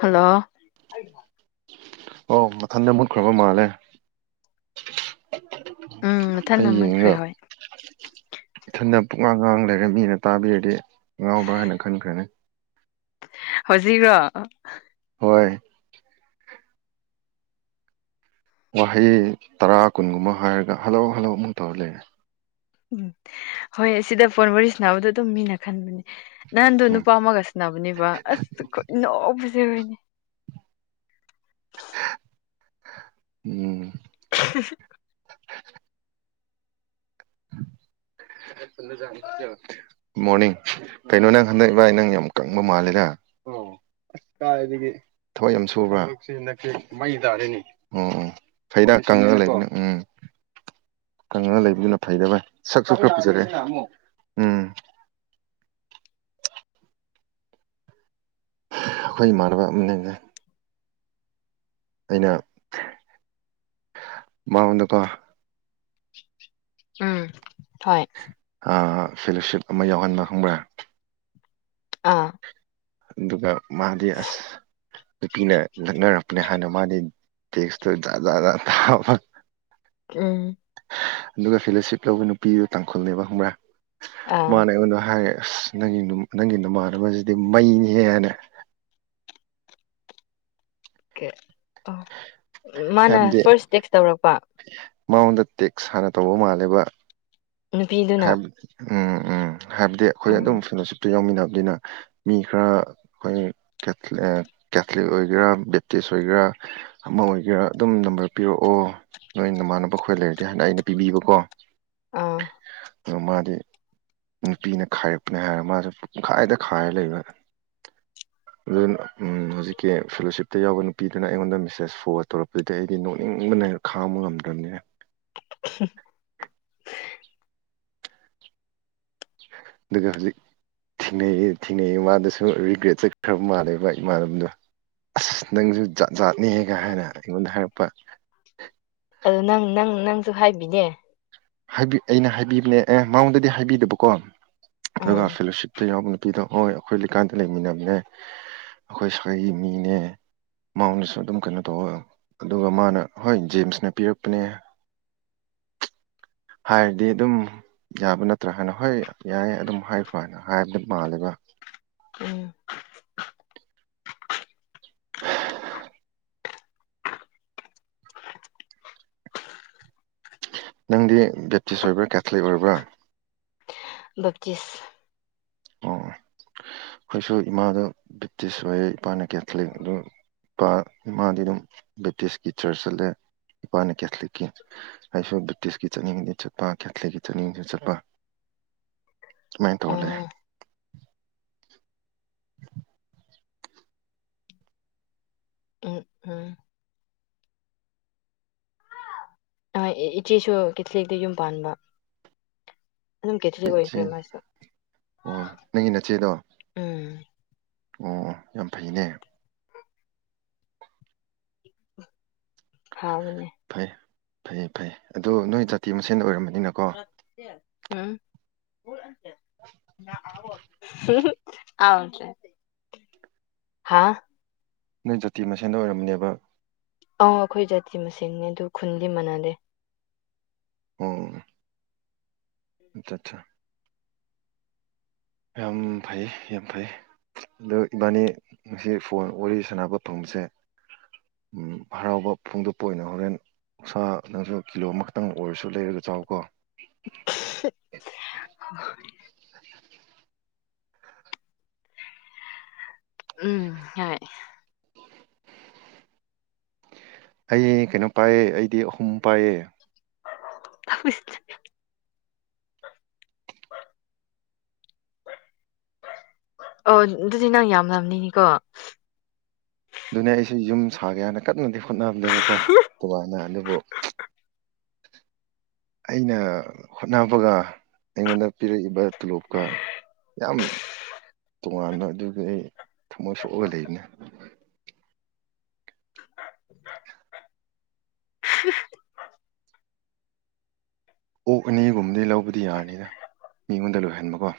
Hello. ꯑꯣ ꯃꯊꯟꯗ ꯃꯨꯠꯈ꯭ꯔꯕ ꯃꯥꯜꯂꯦ꯫ ꯎꯝ ꯍꯩ ꯃꯊꯟꯅ ꯃꯨꯠꯈ꯭ꯔꯦ ꯌꯦꯡꯔꯒ꯫ ꯍꯣꯏ ꯏꯊꯟꯇ ꯄꯨꯛꯉꯥꯡ ꯉꯥꯡ ꯂꯩꯔ ꯃꯤꯅ ꯇꯥꯕꯤꯔꯗꯤ ꯉꯥꯎꯕ꯭ꯔꯥ ꯍꯥꯏꯅ ꯈꯟꯈ꯭ꯔꯅꯤ꯫ ꯍꯧꯖꯤꯛꯒ꯭ꯔꯣ꯫ ꯍꯣꯏ꯫ ꯋꯥꯍꯩ ꯇꯔꯥ ꯀꯨꯟꯒꯨꯝꯕ ꯍꯥꯏꯔꯒ ꯍꯜꯂꫭ ꯍꯜꯂꫭ ꯑꯃꯨꯛ ꯇꯧꯔ ꯂꯩꯔꯦ꯫ ꯎꯝ ꯍꯣꯏ ꯑꯁꯤꯗ ꯐꯣꯟ ꯋꯔꯤ ꯁꯅꯥꯕꯗꯣ ꯑꯗꯨꯝ ꯃꯤꯅ ꯈꯟꯕꯅꯦ ꯅꯟꯗꯣ ꯎꯝ ꯅꯨꯄꯥ ꯑꯃꯒ ꯅꯕꯅꯦꯕ ꯑꯁ ꯈꯨꯠ ꯅꯣꯛꯄꯁꯦ ꯈꫭꯏꯅꯤ꯫ ꯎꯝ꯫ [unintelligible] [inaudible] ꯃꯣꯔꯅꯤꯡ ꯀꯩꯅꯣ ꯅꯪ ꯍꯟꯗꯛ ꯏꯕꫭꯏ ꯅꯪ ꯌꯥꯝ ꯀꯪꯕ ꯃꯥꯂꯤꯗꯥ꯫ ꯑꯁ ꯀꯥꯏꯗꯒꯤ ꯊꯕꯛ ꯌꯥꯝ ꯁꯨꯕ꯭ꯔꯥ ꯊꯕꯛꯁꯤ ꯍꯟꯗꯛꯇꯤ ꯃꯩ ꯇꯥꯔꯦꯅꯦ ꯎꯝ ꯎꯝ꯫ ꯐꯩꯗꯥ ꯀꯪꯔꯒ ꯂꯩꯕꯅ ꯎꯝ ꯀꯪꯔꯒ ꯂꯩꯕꯗꯨꯅ ꯐꯩꯗ ꯕꯥꯏ꯫ [inaudible] ꯑꯩꯈꯣꯏ ꯏꯃꯥꯟꯅꯕ ꯑꯃꯅꯤꯗ꯫ ꯑꯩꯅ ꯃꯉꯣꯟꯗꯀꯣ ꯎꯝ ꯍꯣꯏ꯫ ꯐꯦꯂꯣꯁꯤꯞ ꯑꯃ ꯌꯥꯎꯍꯟꯕ ꯈꯪꯕ꯭ꯔꯥ꯫ ꯑꯥ꯫ ꯑꯗꯨꯒ ꯃꯥꯗꯤ ꯑꯁ ꯅꯨꯄꯤꯅ ꯅꯛꯅꯔꯛꯄꯅꯦ ꯍꯥꯟꯅ ꯃꯥꯗꯤ ꯇꯦꯛꯁꯇꯨ ꯖꯥꯇ ꯖꯥꯇ ꯖꯥꯇ ꯊꯥꯕ꯫ ꯎꯝ꯫ ꯑꯗꯨꯒ ꯐꯦꯂꯣꯁꯤꯞ ꯂꯧꯕ ꯅꯨꯄꯤꯗꯨ ꯇꯥꯡꯈꯨꯜꯅꯦꯕ ꯈꯪꯕ꯭ꯔꯥ ꯑꯥ ꯃꯥꯅ ꯑꯩꯉꯣꯟꯗ ꯍꯥꯏ ꯑꯁ ꯅꯪꯒꯤ ꯅꯪꯒꯤ ꯅꯃꯥꯟꯅꯕꯁꯤꯗꯤ ꯃꯩꯅꯤꯍꯦꯅ ꯑꯣꯀꯦ ꯑꯣ ꯃꯥꯅ ꯍꯥꯏꯕꯗꯤ ꯐꯥꯔꯁ ꯇꯦꯛꯁ ꯇꯧꯔꯛꯄ ꯃꯉꯣꯟꯗ ꯇꯦꯛꯁ ꯍꯥꯟꯅ ꯇꯧꯕ ꯃꯥꯜꯂꯦꯕ ꯅꯨꯄꯤꯗꯨꯅ ꯍꯥꯏ ꯎꯝ ꯎꯝ ꯍꯥꯏꯕꯗꯤ ꯑꯩꯈꯣꯏ ꯑꯗꯨꯝ ꯑꯥ ꯐꯤꯂꯣꯁꯤꯞꯇ ꯌꯥꯎꯃꯤꯟꯅꯕꯅꯤꯅ ꯃꯤ ꯈꯔ ꯑꯩꯈꯣꯏ ꯀꯦꯊꯥꯂꯦ ꯀꯦꯊꯂꯤꯛ ꯑꯣꯏꯒꯦꯔꯥ ꯕꯦꯞꯇꯤꯁ ꯑꯣꯏꯒꯦꯔꯥ ꯑꯃ ꯑꯣꯏꯒꯦꯔꯥ ꯑꯗꯨꯝ ꯅꯝꯕꯔ ꯄꯤꯔꯛꯑꯣ ꯅꯣꯏ ꯅꯃꯥꯟꯅꯕ ꯑꯩꯈꯣꯏ ꯂꯩꯔꯗꯤ ꯍꯥꯏꯅ ꯑꯩꯅ ꯄꯤꯕꯤꯕꯀꯣ ꯑꯥ ꯗꯨ ꯃꯥꯗꯤ ꯅꯨꯄꯤꯅ ꯈꯥꯏꯔꯛꯄꯅꯦ ꯍꯥꯏꯔꯒ ꯃꯥꯁꯨ ꯄꯨꯡꯈꯥꯏꯗ ꯈꯥꯏꯔ ꯂꯩꯕ [inaudible] ꯑꯗꯨꯅ ꯍꯧꯖꯤꯛꯀꯤ ꯐꯦꯂꯣꯁꯤꯞꯇ ꯌꯥꯎꯕ ꯅꯨꯄꯤꯗꯨꯅ ꯑꯩꯉꯣꯟꯗ ꯃꯦꯁꯦꯁ ꯐꯣꯟ ꯇꯧꯔꯛꯄꯗꯨꯗꯤ ꯑꯩꯗꯤ ꯅꯣꯛꯅꯤꯡꯕꯅ ꯍꯦꯟ ꯈꯥꯡꯕ ꯉꯝꯗꯔꯝꯅꯦ [inaudible] ꯑꯗꯨꯒ ꯍꯖꯤꯛ ꯊꯦꯡꯅꯩꯌꯦ ꯊꯦꯡꯅꯩꯌꯦ ꯃꯥꯗꯨꯁꯨ ꯔꯤꯒ꯭ꯔꯦꯠ ꯆꯠꯈ꯭ꯔꯕ ꯃꯥꯜꯂꯦꯕ ꯏꯃꯥꯟꯅꯕꯗꯨ ꯑꯁ ꯅꯪꯁꯨ ꯖꯥꯠ ꯖꯥꯠꯅꯦꯍꯦꯒ ꯍꯥꯏꯅ ꯑꯩꯉꯣꯟꯗ ꯍꯥꯏꯔꯛꯄ ꯑꯗꯨ ꯅꯪ ꯅꯪ ꯅꯪꯁꯨ ꯍꯥꯏꯕꯤꯗꯦ ꯍꯥꯏꯕꯤ ꯑꯩꯅ ꯍꯥꯏꯕꯤꯕꯅꯦ ꯑꯦ ꯃꯉꯣꯟꯗꯗꯤ ꯍꯥꯏꯕꯤꯗꯕꯀꯣ ꯑꯥ ꯑꯗꯨꯒ ꯐꯦꯂꯣꯁꯤꯞꯇ ꯌꯥꯎꯕ ꯄꯤꯗꯣ ꯍꯣꯏ ꯑꯩꯈꯣꯏ ꯂꯩꯀꯥꯟꯗ ꯂꯩꯃꯤꯟꯅꯕꯅꯦ ꯑꯩꯈꯣꯏ ꯁꯥꯒꯩꯒꯤ ꯃꯤꯅꯦ ꯃꯧꯅꯁꯨ ꯑꯗꯨꯝ ꯀꯩꯅꯣ ꯇꯧꯑꯣ ꯑꯗꯨꯒ ꯃꯥꯅ ꯍꯣꯏ ꯖꯦꯝꯁꯅ ꯄꯤꯔꯛꯄꯅꯦ ꯍꯥꯏꯔꯗꯤ ꯑꯗꯨꯝ ꯌꯥꯕ ꯅꯠꯇ꯭ꯔꯥ ꯍꯥꯏꯅ ꯍꯣꯏ ꯌꯥꯏ ꯑꯗꯨꯝ ꯍꯥꯏꯈꯣ ꯍꯥꯏꯅ ꯍꯥꯏꯕꯗ ꯃꯥꯜꯂꯦꯕ ꯎꯝ ꯅꯪꯗꯤ ꯕꯦꯞꯇꯤꯁ ꯑꯣꯏꯕ꯭ꯔꯥ ꯀꯦꯊꯂꯤꯛ ꯑꯣꯏꯕ꯭ꯔꯥ ꯕꯦꯞꯇꯤꯁ ꯑꯣ ꯑꯩꯈꯣꯏꯁꯨ ꯏꯃꯥꯗꯨ ꯕꯦꯞꯇꯤꯁ ꯑꯣꯏꯌꯦ ꯏꯄꯥꯅ ꯀꯦꯊꯂꯤꯛ ꯑꯗꯨ ꯏꯄꯥ ꯏꯃꯥꯗꯤ ꯑꯗꯨꯝ ꯕꯦꯞꯇꯤꯁꯀꯤ ꯆꯔꯆ ꯆꯠꯂꯦ ꯏꯄꯥꯅꯤ ꯀꯦꯊꯂꯤꯛꯀꯤ ꯑꯩꯁꯨ ꯕꯦꯞꯇꯤꯁꯀꯤ ꯆꯠꯅꯤꯡꯕꯗꯤ ꯆꯠꯄ ꯀꯦꯊꯂꯤꯛꯀꯤ ꯆꯠꯅꯤꯡꯁꯨ ꯆꯠꯄ ꯁꯨꯃꯥꯏ ꯇꯔꯥ ꯂꯩ ꯑꯥ ꯎꯝ ꯎꯝ ꯑꯥ ꯏꯆꯦꯁꯨ ꯀꯦꯊꯂꯤꯛꯇ ꯌꯨꯝ ꯄꯥꯟꯕ ꯑꯗꯨꯝ ꯀꯦꯊꯂꯤꯛ ꯏꯆꯦ ꯑꯣꯏꯈ꯭ꯔꯦ ꯃꯥꯁꯨ ꯑꯣ ꯅꯪꯒꯤ ꯅꯆꯦꯗꯣ ꯎꯝ ꯑꯣ ꯌꯥꯝ ꯐꯩꯅꯦ ꯍꯥꯎꯅꯅꯦ ꯐꯩ ꯐꯩꯌꯦ ꯐꯩ ꯑꯗꯣ ꯅꯣꯏ ꯖꯥꯇꯤ ꯃꯁꯦꯟ ꯑꯣꯏꯔꯝꯕꯅꯤꯅꯀꯣ [unintelligible] ꯑꯥꯎꯇꯔ꯭ꯗꯤ ꯍꯥ ꯅꯣꯏ ꯖꯥꯇꯤ ꯃꯁꯦꯟꯗ ꯑꯣꯏꯔꯝꯅꯦꯕ ꯑ ꯑꯩꯈꯣꯏ ꯖꯥꯇꯤ ꯃꯁꯦꯟꯅꯦ ꯑꯗꯨ ꯈꯨꯟꯗꯤ ꯃꯅꯗꯦ ꯑꯣ ꯑꯆꯥ ꯆꯥ ꯌꯥꯝ ꯐꯩ ꯌꯥꯝ ꯐꯩ ꯑꯗꯣ ꯏꯕꯥꯅꯤ ꯉꯁꯤ ꯐꯣꯟ ꯋꯥꯔꯤ ꯁꯥꯟꯅꯕ ꯐꯪꯕꯁꯦ ꯎꯝ ꯍꯔꯥꯎꯕ ꯐꯣꯡꯗꯣꯛꯄ ꯑꯣꯏꯅ ꯍꯣꯔꯦꯟ ꯁꯥ ꯅꯪꯁꯨ ꯀꯤꯂꯣ ꯑꯃꯈꯛꯇꯪ ꯑꯣꯏꯔꯁꯨ ꯂꯩꯔꯒ ꯆꯥꯎꯀꯣ ꯁꯤꯠ ꯎꯝ ꯍꯣꯢ ꯑꯩ ꯀꯩꯅꯣ ꯄꯥꯏꯌꯦ ꯑꯩꯗꯤ ꯑꯍꯨꯝ ꯄꯥꯏꯌꯦ [inaudible] ꯑꯣ ꯑꯗꯨꯗꯤ ꯅꯪ ꯌꯥꯝꯂꯝꯅꯤꯅꯤꯀꯣ ꯑꯗꯨꯅꯦ ꯑꯩꯁꯨ ꯌꯨꯝ ꯁꯥꯒꯦ ꯍꯥꯢꯅ ꯀꯟꯅꯗꯤ ꯍꯣꯠꯅꯕꯅꯦꯕꯥꯀꯣ ꯑꯗꯨꯃꯥꯏꯅ ꯑꯗꯨꯕꯨ ꯑꯩꯅ ꯍꯣꯠꯅꯕꯒ ꯑꯩꯉꯣꯟꯗ ꯄꯤꯔꯛꯏꯕ ꯇꯣꯂꯣꯞꯀ ꯌꯥꯝ ꯇꯣꯉꯥꯟꯕ ꯑꯗꯨꯒꯤ ꯑꯩ ꯊꯃꯣꯏ ꯁꯣꯛꯑꯒ ꯂꯩꯕꯅꯦ [unintelligible] ꯑꯣꯛ ꯑꯅꯤꯒꯨꯝꯕꯗꯤ ꯂꯧꯕꯗꯤ ꯌꯥꯔꯅꯤꯗ ꯃꯤꯉꯣꯟꯗ ꯂꯣꯏꯍꯟꯕꯀꯣ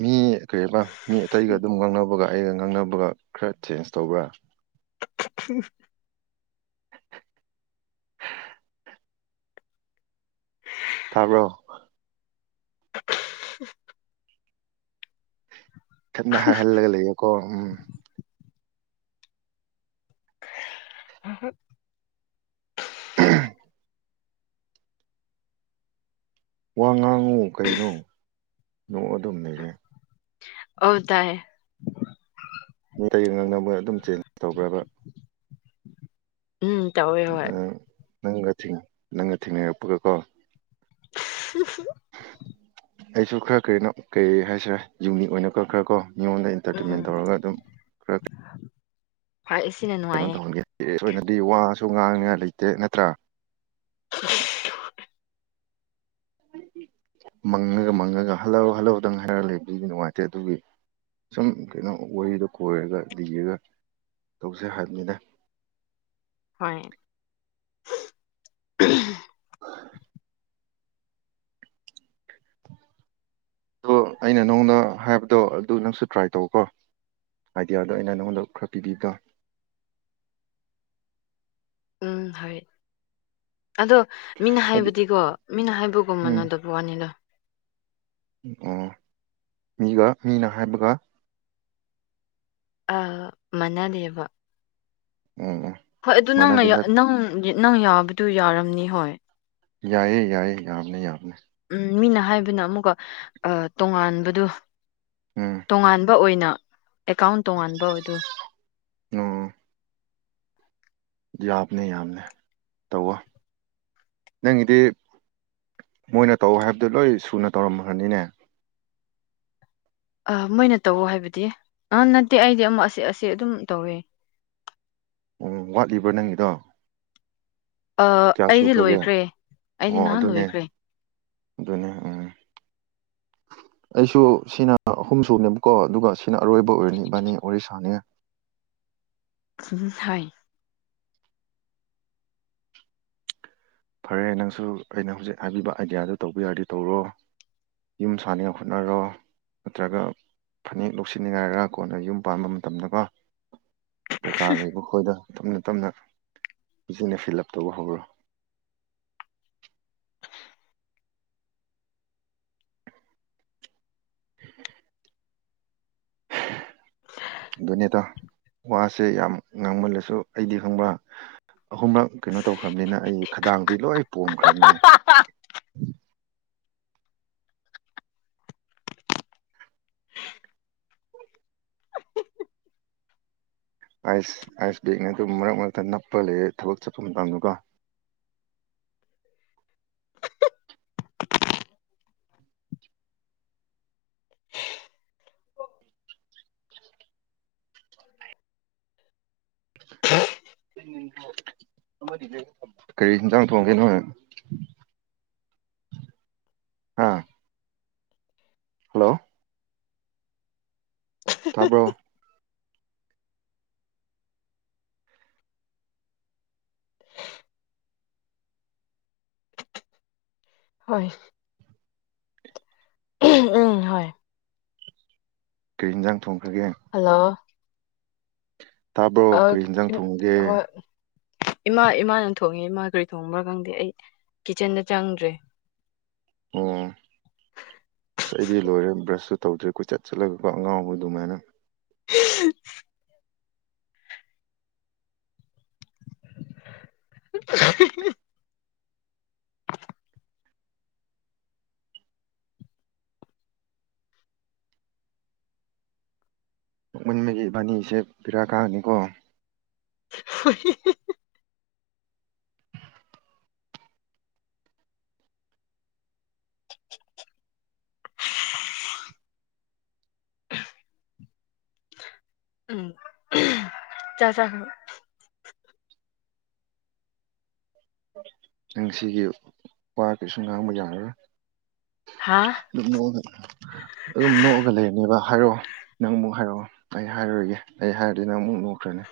ꯃꯤ ꯀꯩꯕ ꯃꯤ ꯑꯇꯩꯒ ꯑꯗꯨꯝ ꯉꯥꯡꯅꯕꯒ ꯑꯩꯒ ꯉꯥꯡꯅꯕꯒ ꯈꯔ ꯆꯦꯟꯖ ꯇꯧꯕ꯭ꯔꯥ [unintelligible] ꯇꯥꯕ꯭ꯔꯣ ꯢꯊꯟꯗ ꯍꯥꯏ ꯍꯜꯂꯒ ꯂꯩꯌꯦꯀꯣ ꯎꯝ ꯍ ꯋꯥ ꯉꯥꯡꯉꯣ ꯀꯩꯅꯣ ꯅꯣꯛꯔꯒ ꯑꯗꯨꯝ ꯂꯩꯔꯦ ꯑꯣ ꯇꯥꯢ ꯃꯤ ꯑꯇꯩ ꯉꯥꯅꯕꯒ ꯑꯗꯨꯝ ꯆꯦꯟꯖ ꯇꯧꯕꯔꯥꯕ ꯎꯝ ꯇꯧꯑꯦ ꯑꯥ ꯅꯪꯒ ꯊꯦꯡ ꯅꯪꯒ ꯊꯦꯡꯅꯔꯛꯄꯒꯀꯣ [inaudible] ꯑꯩꯁꯨ ꯈꯔ ꯀꯩꯅꯣ ꯀꯩ ꯍꯥꯏꯁꯤꯔꯦ ꯌꯨꯝꯅꯤꯛ ꯑꯣꯏꯅꯀꯣ ꯈꯔꯀꯣ ꯃꯤꯉꯣꯟꯗ ꯏꯟꯇꯔꯇꯦꯟꯃꯦꯟ ꯎꯝ ꯇꯧꯔꯒ ꯑꯗꯨꯝ [inaudible] ꯐꯥꯏꯁꯤꯅꯅꯣ ꯀꯩꯅꯣ ꯇꯧꯍꯟꯒꯦ [unintelligible] ꯅꯗꯤ ꯋꯥꯁꯨ ꯉꯥꯡꯅꯤꯡꯉꯥꯏ ꯂꯩꯇꯦ ꯅꯠꯇ꯭ꯔꯥ ꯍ ꯃꯪꯂꯒ ꯃꯪꯂꯒ ꯍꯜꯂꯣ ꯍꯜꯂꯣ ꯗꯪ ꯍꯥꯏꯔꯛꯂꯒ ꯂꯩꯕꯗꯤ ꯅꯨꯡꯉꯥꯏꯇꯦ ꯑꯗꯨꯒꯤ ꯁꯨꯝ ꯀꯩꯅꯣ ꯋꯥꯔꯤꯗꯣ ꯀꯣꯏꯔꯒ ꯂꯤꯔꯒ ꯇꯧꯁꯦ ꯍꯥꯏꯕꯅꯤꯗ ꯍꯣꯢ ꯑꯗꯣ ꯑꯩꯅ ꯅꯪꯉꯣꯟꯗ ꯍꯥꯏꯕꯗꯣ ꯑꯗꯨ ꯅꯪꯁꯨ ꯇ꯭ꯔꯥꯏ ꯇꯧ ꯀꯣ ꯑꯥꯏꯗꯤꯌꯥꯗꯣ ꯑꯩꯅ ꯅꯪꯉꯣꯟꯗ ꯈꯔ ꯄꯤꯕꯤꯀꯣ ꯎꯝ ꯍꯣꯏ ꯑꯗꯣ ꯃꯤꯅ ꯍꯥꯏꯗꯤ ꯍꯥꯏꯕꯗꯤꯀꯣ ꯃꯤꯅ ꯍꯥꯏꯕꯒꯨꯝ ꯎꯝ ꯃꯅꯗꯣ ꯋꯥꯅꯤꯗ ꯑꯣ ꯃꯤꯒ ꯃꯤꯅ ꯍꯥꯏꯕꯒ ꯑꯥ ꯃꯥꯟꯅꯗꯦꯕ ꯑꯣ ꯑꯣ ꯍꯣꯏ ꯑꯗꯨ ꯅꯪꯅ ꯅꯪ ꯅꯪ ꯌꯥꯕꯗꯨ ꯌꯥꯔꯝꯅꯤ ꯍꯣꯏ ꯌꯥꯏꯌꯦ ꯌꯥꯏꯌꯦ ꯌꯥꯕꯅꯦ ꯌꯥꯕꯅꯦ ꯎꯝ ꯃꯤꯅ ꯍꯥꯏꯕꯅ ꯑꯃꯨꯛꯀ ꯑ ꯇꯣꯉꯥꯟꯕꯗꯨ ꯎꯝ ꯇꯣꯉꯥꯟꯕ ꯑꯣꯏꯅ ꯑꯦꯀꯥꯎꯟ ꯇꯣꯉꯥꯟꯕ ꯑꯗꯨ ꯑꯣ ꯌꯥꯕꯅꯦ ꯌꯥꯕꯅꯦ ꯇꯧꯑꯣ ꯅꯪꯒꯤꯗꯤ ꯃꯣꯏꯅ ꯇꯧꯑꯣ ꯍꯥꯏꯕꯗꯨ ꯂꯣꯏ ꯁꯨꯅ ꯇꯧꯔꯝꯈ꯭ꯔꯅꯤꯅꯦ ꯑ ꯃꯣꯏꯅ ꯇꯧꯑꯣ ꯍꯥꯏꯕꯗꯤ ꯑꯥ ꯅꯠꯇꯦ ꯑꯩꯗꯤ ꯑꯃ ꯑꯁꯤ ꯑꯁꯤ ꯑꯗꯨꯝ ꯇꯧꯋꯦ ꯑꯣ ꯋꯥꯠꯂꯤꯕ꯭ꯔꯥ ꯅꯪꯒꯤꯗꯣ ꯑ ꯀꯌꯥ ꯑꯩꯗꯤ ꯁꯨꯈ꯭ꯔꯒꯦ ꯂꯣꯏꯈ꯭ꯔꯦ ꯑꯩꯗꯤ ꯑꯣ ꯅꯍꯥꯟ ꯑꯗꯨꯅꯦ ꯂꯣꯏꯈ꯭ꯔꯦ ꯑꯗꯨꯅꯦ ꯎꯝ ꯑꯩꯁꯨ ꯁꯤꯅ ꯑꯍꯨꯝꯁꯨꯨꯕꯅꯦꯕꯀꯣ ꯑꯗꯨꯒ ꯁꯤꯅ ꯑꯔꯣꯏꯕ ꯑꯣꯏꯔꯅꯤ ꯏꯕꯥꯅꯤ ꯑꯣꯔꯤꯁꯥꯅꯦ ꯀꯥꯏ ꯐꯔꯦ ꯅꯪꯁꯨ ꯑꯩꯅ ꯍꯧꯖꯤꯛ ꯍꯥꯏꯕꯤꯕ ꯑꯥꯏꯗꯤꯌꯥꯗꯨ ꯇꯧꯕ ꯌꯥꯔꯗꯤ ꯇꯧꯔꯣ ꯌꯨꯝ ꯁꯥꯟꯅ ꯈꯣꯠꯅꯔꯣ ꯅꯠꯇ꯭ꯔꯒ ꯐꯅꯦꯛ ꯂꯧꯁꯤꯟꯅꯤꯉꯥꯏꯔꯒ ꯀꯣꯟꯅ ꯌꯨꯝ ꯄꯥꯟꯕ ꯃꯇꯝꯗꯀꯣ ꯗꯔꯀꯥꯔ ꯂꯩꯕ ꯃꯈꯣꯏꯗ ꯇꯞꯅ ꯇꯞꯅ ꯐꯖꯅ ꯐꯤꯜ ꯑꯞ ꯇꯧꯕ ꯍꯧꯔꯣ [unintelligible] ꯅꯤꯗ ꯋꯥꯁꯦ ꯌꯥꯝ ꯉꯥꯡꯃꯜꯂꯁꯨ ꯑꯩꯗꯤ ꯈꯪꯕ ꯑꯍꯨꯝꯔꯛ ꯀꯩꯅꯣ ꯇꯧꯈ꯭ꯔꯕꯅꯤꯅ ꯑꯩ ꯈꯗꯥꯡꯗꯤ ꯂꯣꯏ ꯄꯣꯝꯈ꯭ꯔꯕꯅꯦ ꯑꯥꯏꯁ ꯑꯥꯏꯁ ꯕꯦꯒꯅꯦ ꯑꯗꯨꯝ ꯃꯔꯛ ꯃꯔꯛꯇ ꯅꯞꯄ ꯂꯩꯌ‌ꯦ ꯊꯕꯛ ꯆꯠꯄ ꯃꯇꯝꯗꯀꯣ ꯎꯝ ꯍ ꯀꯔꯤ ꯍꯤꯟꯖꯥꯡ ꯊꯣꯡꯒꯦ ꯅ‌ꯣꯏ ꯍꯥ ꯍꯜꯂꯣ ꯇꯥꯕ꯭ꯔꯣ ꯍꯣꯏ ꯎꯝ ꯍꯣꯏ ꯀꯩꯔꯤ ꯌꯦꯟꯖꯥꯡ ꯊꯣꯡꯈ꯭ꯔꯒꯦ ꯍꯜꯂꯣ ꯇꯥꯕ꯭ꯔꯣ ꯑ ꯀꯔꯤ ꯍꯤꯟꯖꯥꯡ ꯊꯣꯡꯉꯒꯦ ꯍꯣꯏ ꯏꯃꯥ ꯏꯃꯥꯅ ꯊꯣꯡꯉꯦ ꯏꯃꯥ ꯀꯔꯤ ꯊꯣꯡꯕ꯭ꯔꯥ ꯈꯪꯗꯦ ꯑꯩ ꯀꯤꯠꯆꯟꯗ ꯆꯪꯗ꯭ꯔꯦ ꯑꯣ ꯑꯩꯗꯤ ꯂꯣꯏꯔꯦ ꯕ꯭ꯔꯁꯁꯨꯨ ꯇꯧꯗ꯭ꯔꯦ ꯀꯣꯏꯆꯠ ꯆꯠꯂꯒꯀꯣ ꯑꯉꯥꯎꯕ ꯑꯗꯨꯃꯥꯏꯅ [unintelligible] [unintelligible] ꯅ‌ꯣꯛꯃꯟꯕꯒꯤ ꯏꯕꯥꯅꯤꯁꯦ ꯕ‌ꯦꯔꯥ ꯀꯥꯅꯤꯀꯣ ꯍ‌ꯣꯏ [unintelligible] ꯎꯝ [unintelligible] ꯆꯥꯛ ꯆꯥꯈꯔ ꯅꯪꯁꯤꯒꯤ ꯋꯥ ꯀꯩꯁꯨ ꯉꯥꯡꯕ ꯌꯥꯔꯔꯣꯏ ꯍꯥꯥ ꯑꯗꯨꯝ ꯅꯣꯛꯑꯒ ꯑꯗꯨꯝ ꯅꯣꯛꯑꯒ ꯂꯩꯔꯅꯦꯕ ꯍꯥꯏꯔꯛꯑꯣ ꯅꯪ ꯑꯃꯨꯛ ꯍꯥꯏꯔꯛꯑꯣ ꯑꯩ ꯍꯥꯏꯔꯔ‌ꯣꯏꯒꯦ ꯑꯩ ꯍꯥꯏꯔꯗꯤ ꯅꯪ ꯑꯃꯨꯛ ꯅꯣꯛꯈ꯭ꯔꯅꯦ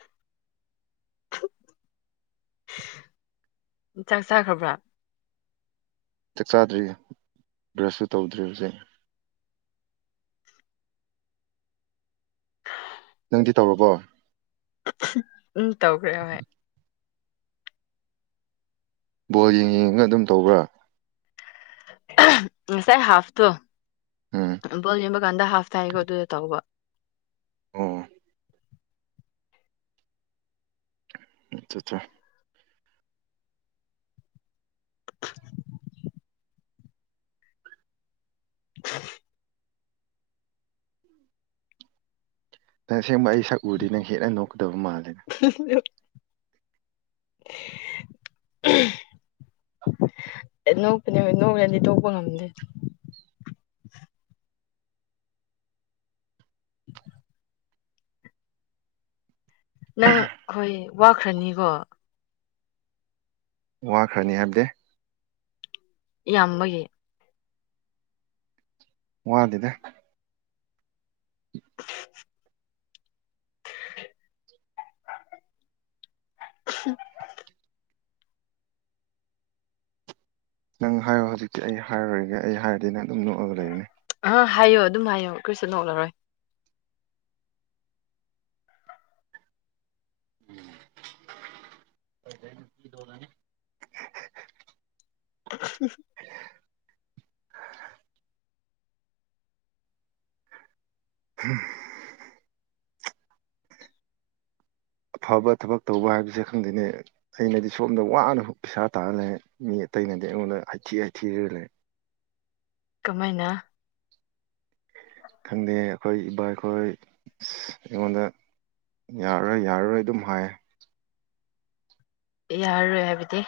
ꯆꯥꯛ ꯆꯥꯈ꯭ꯔꯕ꯭ꯔꯥ ꯆꯥꯛ ꯆꯥꯗ꯭ꯔꯤ ꯕ꯭ꯔꯁꯁꯨ ꯇꯧꯗ꯭ꯔꯤ ꯍꯧꯖꯤꯛ ꯅꯪꯗꯤ ꯇꯧꯔꯕꯣ ꯎꯝ ꯇꯧꯈ꯭ꯔꯦ ꯍꯣꯏ ꯕꯣꯜ ꯌꯦꯡꯅ ꯌꯦꯡꯉ ꯑꯗꯨꯝ ꯇꯧꯕ꯭ꯔꯥ ꯉꯁꯥꯏ ꯍꯥꯐ ꯇ‌ꯣ ꯎꯝ ꯕꯣꯜ ꯌꯦꯡꯕ ꯀꯥꯟꯗ ꯍꯥꯐ ꯊꯥꯏꯀꯣ ꯑꯗꯨꯗ ꯇꯧꯕ ꯑꯣ ꯑꯆꯥꯆꯥ [unintelligible] ꯇꯁꯦꯡꯕ ꯑꯩ ꯁꯛ ꯎꯔꯗꯤ ꯅꯪ ꯍꯦꯟꯅ ꯅꯣꯛꯀꯗꯕ ꯃꯥꯜꯂꯦꯅ [unintelligible] [unintelligible] ꯅꯣꯛꯄꯅꯦ ꯅꯣꯛꯔꯗꯤ ꯇꯣꯛꯄ ꯉꯝꯗꯦ [unintelligible] ꯅꯪ ꯍꯣꯏ ꯋꯥꯈ꯭ꯔꯅꯤꯀꯣ ꯋꯥꯈ꯭ꯔꯅꯤ ꯍꯥꯏꯕꯗꯤ ꯌꯥꯝꯕꯒꯤ ꯋꯥꯗꯦꯗ [inaudible] [unintelligible] ꯅꯪ ꯍꯥꯏꯌ‌ꯣ ꯍꯧꯖꯤꯛꯇꯤ ꯑꯩ ꯍꯥꯏꯔꯔ‌ꯣꯏꯒꯦ ꯑꯩ ꯍꯥꯏꯔꯗꯤ ꯅꯪ ꯑꯗꯨꯝ ꯅꯣꯛꯑꯒ ꯂꯩ ꯑ ꯍꯥꯏꯌꯣ ꯑꯗꯨꯝ ꯍꯥꯏꯌꯣ ꯀꯔꯤꯁꯨ ꯅꯣꯛꯂꯔꯣꯏ [unintelligible] [unintelligible] [inaudible] ꯐꯕ ꯊꯕꯛ ꯇꯧꯕ ꯍꯥꯏꯕꯁꯦ ꯈꯪꯗꯦꯅꯦ ꯑꯩꯅꯗꯤ ꯁꯣꯝꯗ ꯋꯥꯅ ꯄꯩꯁꯥ ꯇꯥꯔ ꯂꯩꯦ ꯃꯤ ꯑꯇꯩꯅꯗꯤ ꯑꯩꯉꯣꯟꯗ ꯍꯥꯏꯊꯤ ꯍꯥꯏꯊꯤꯔ ꯂꯩꯔꯦ ꯀꯃꯥꯏꯅ ꯈꯪꯗꯦ ꯑꯩꯈꯣꯏ ꯏꯕꯥꯏ ꯈꯣꯏ ꯑꯩꯉꯣꯟꯗ ꯌꯥꯔꯔꯣꯏ ꯌꯥꯔꯔꯣꯏ ꯑꯗꯨꯝ ꯍꯥꯏꯌꯦ ꯌꯥꯔꯣꯏ ꯍꯥꯏꯕꯗꯤ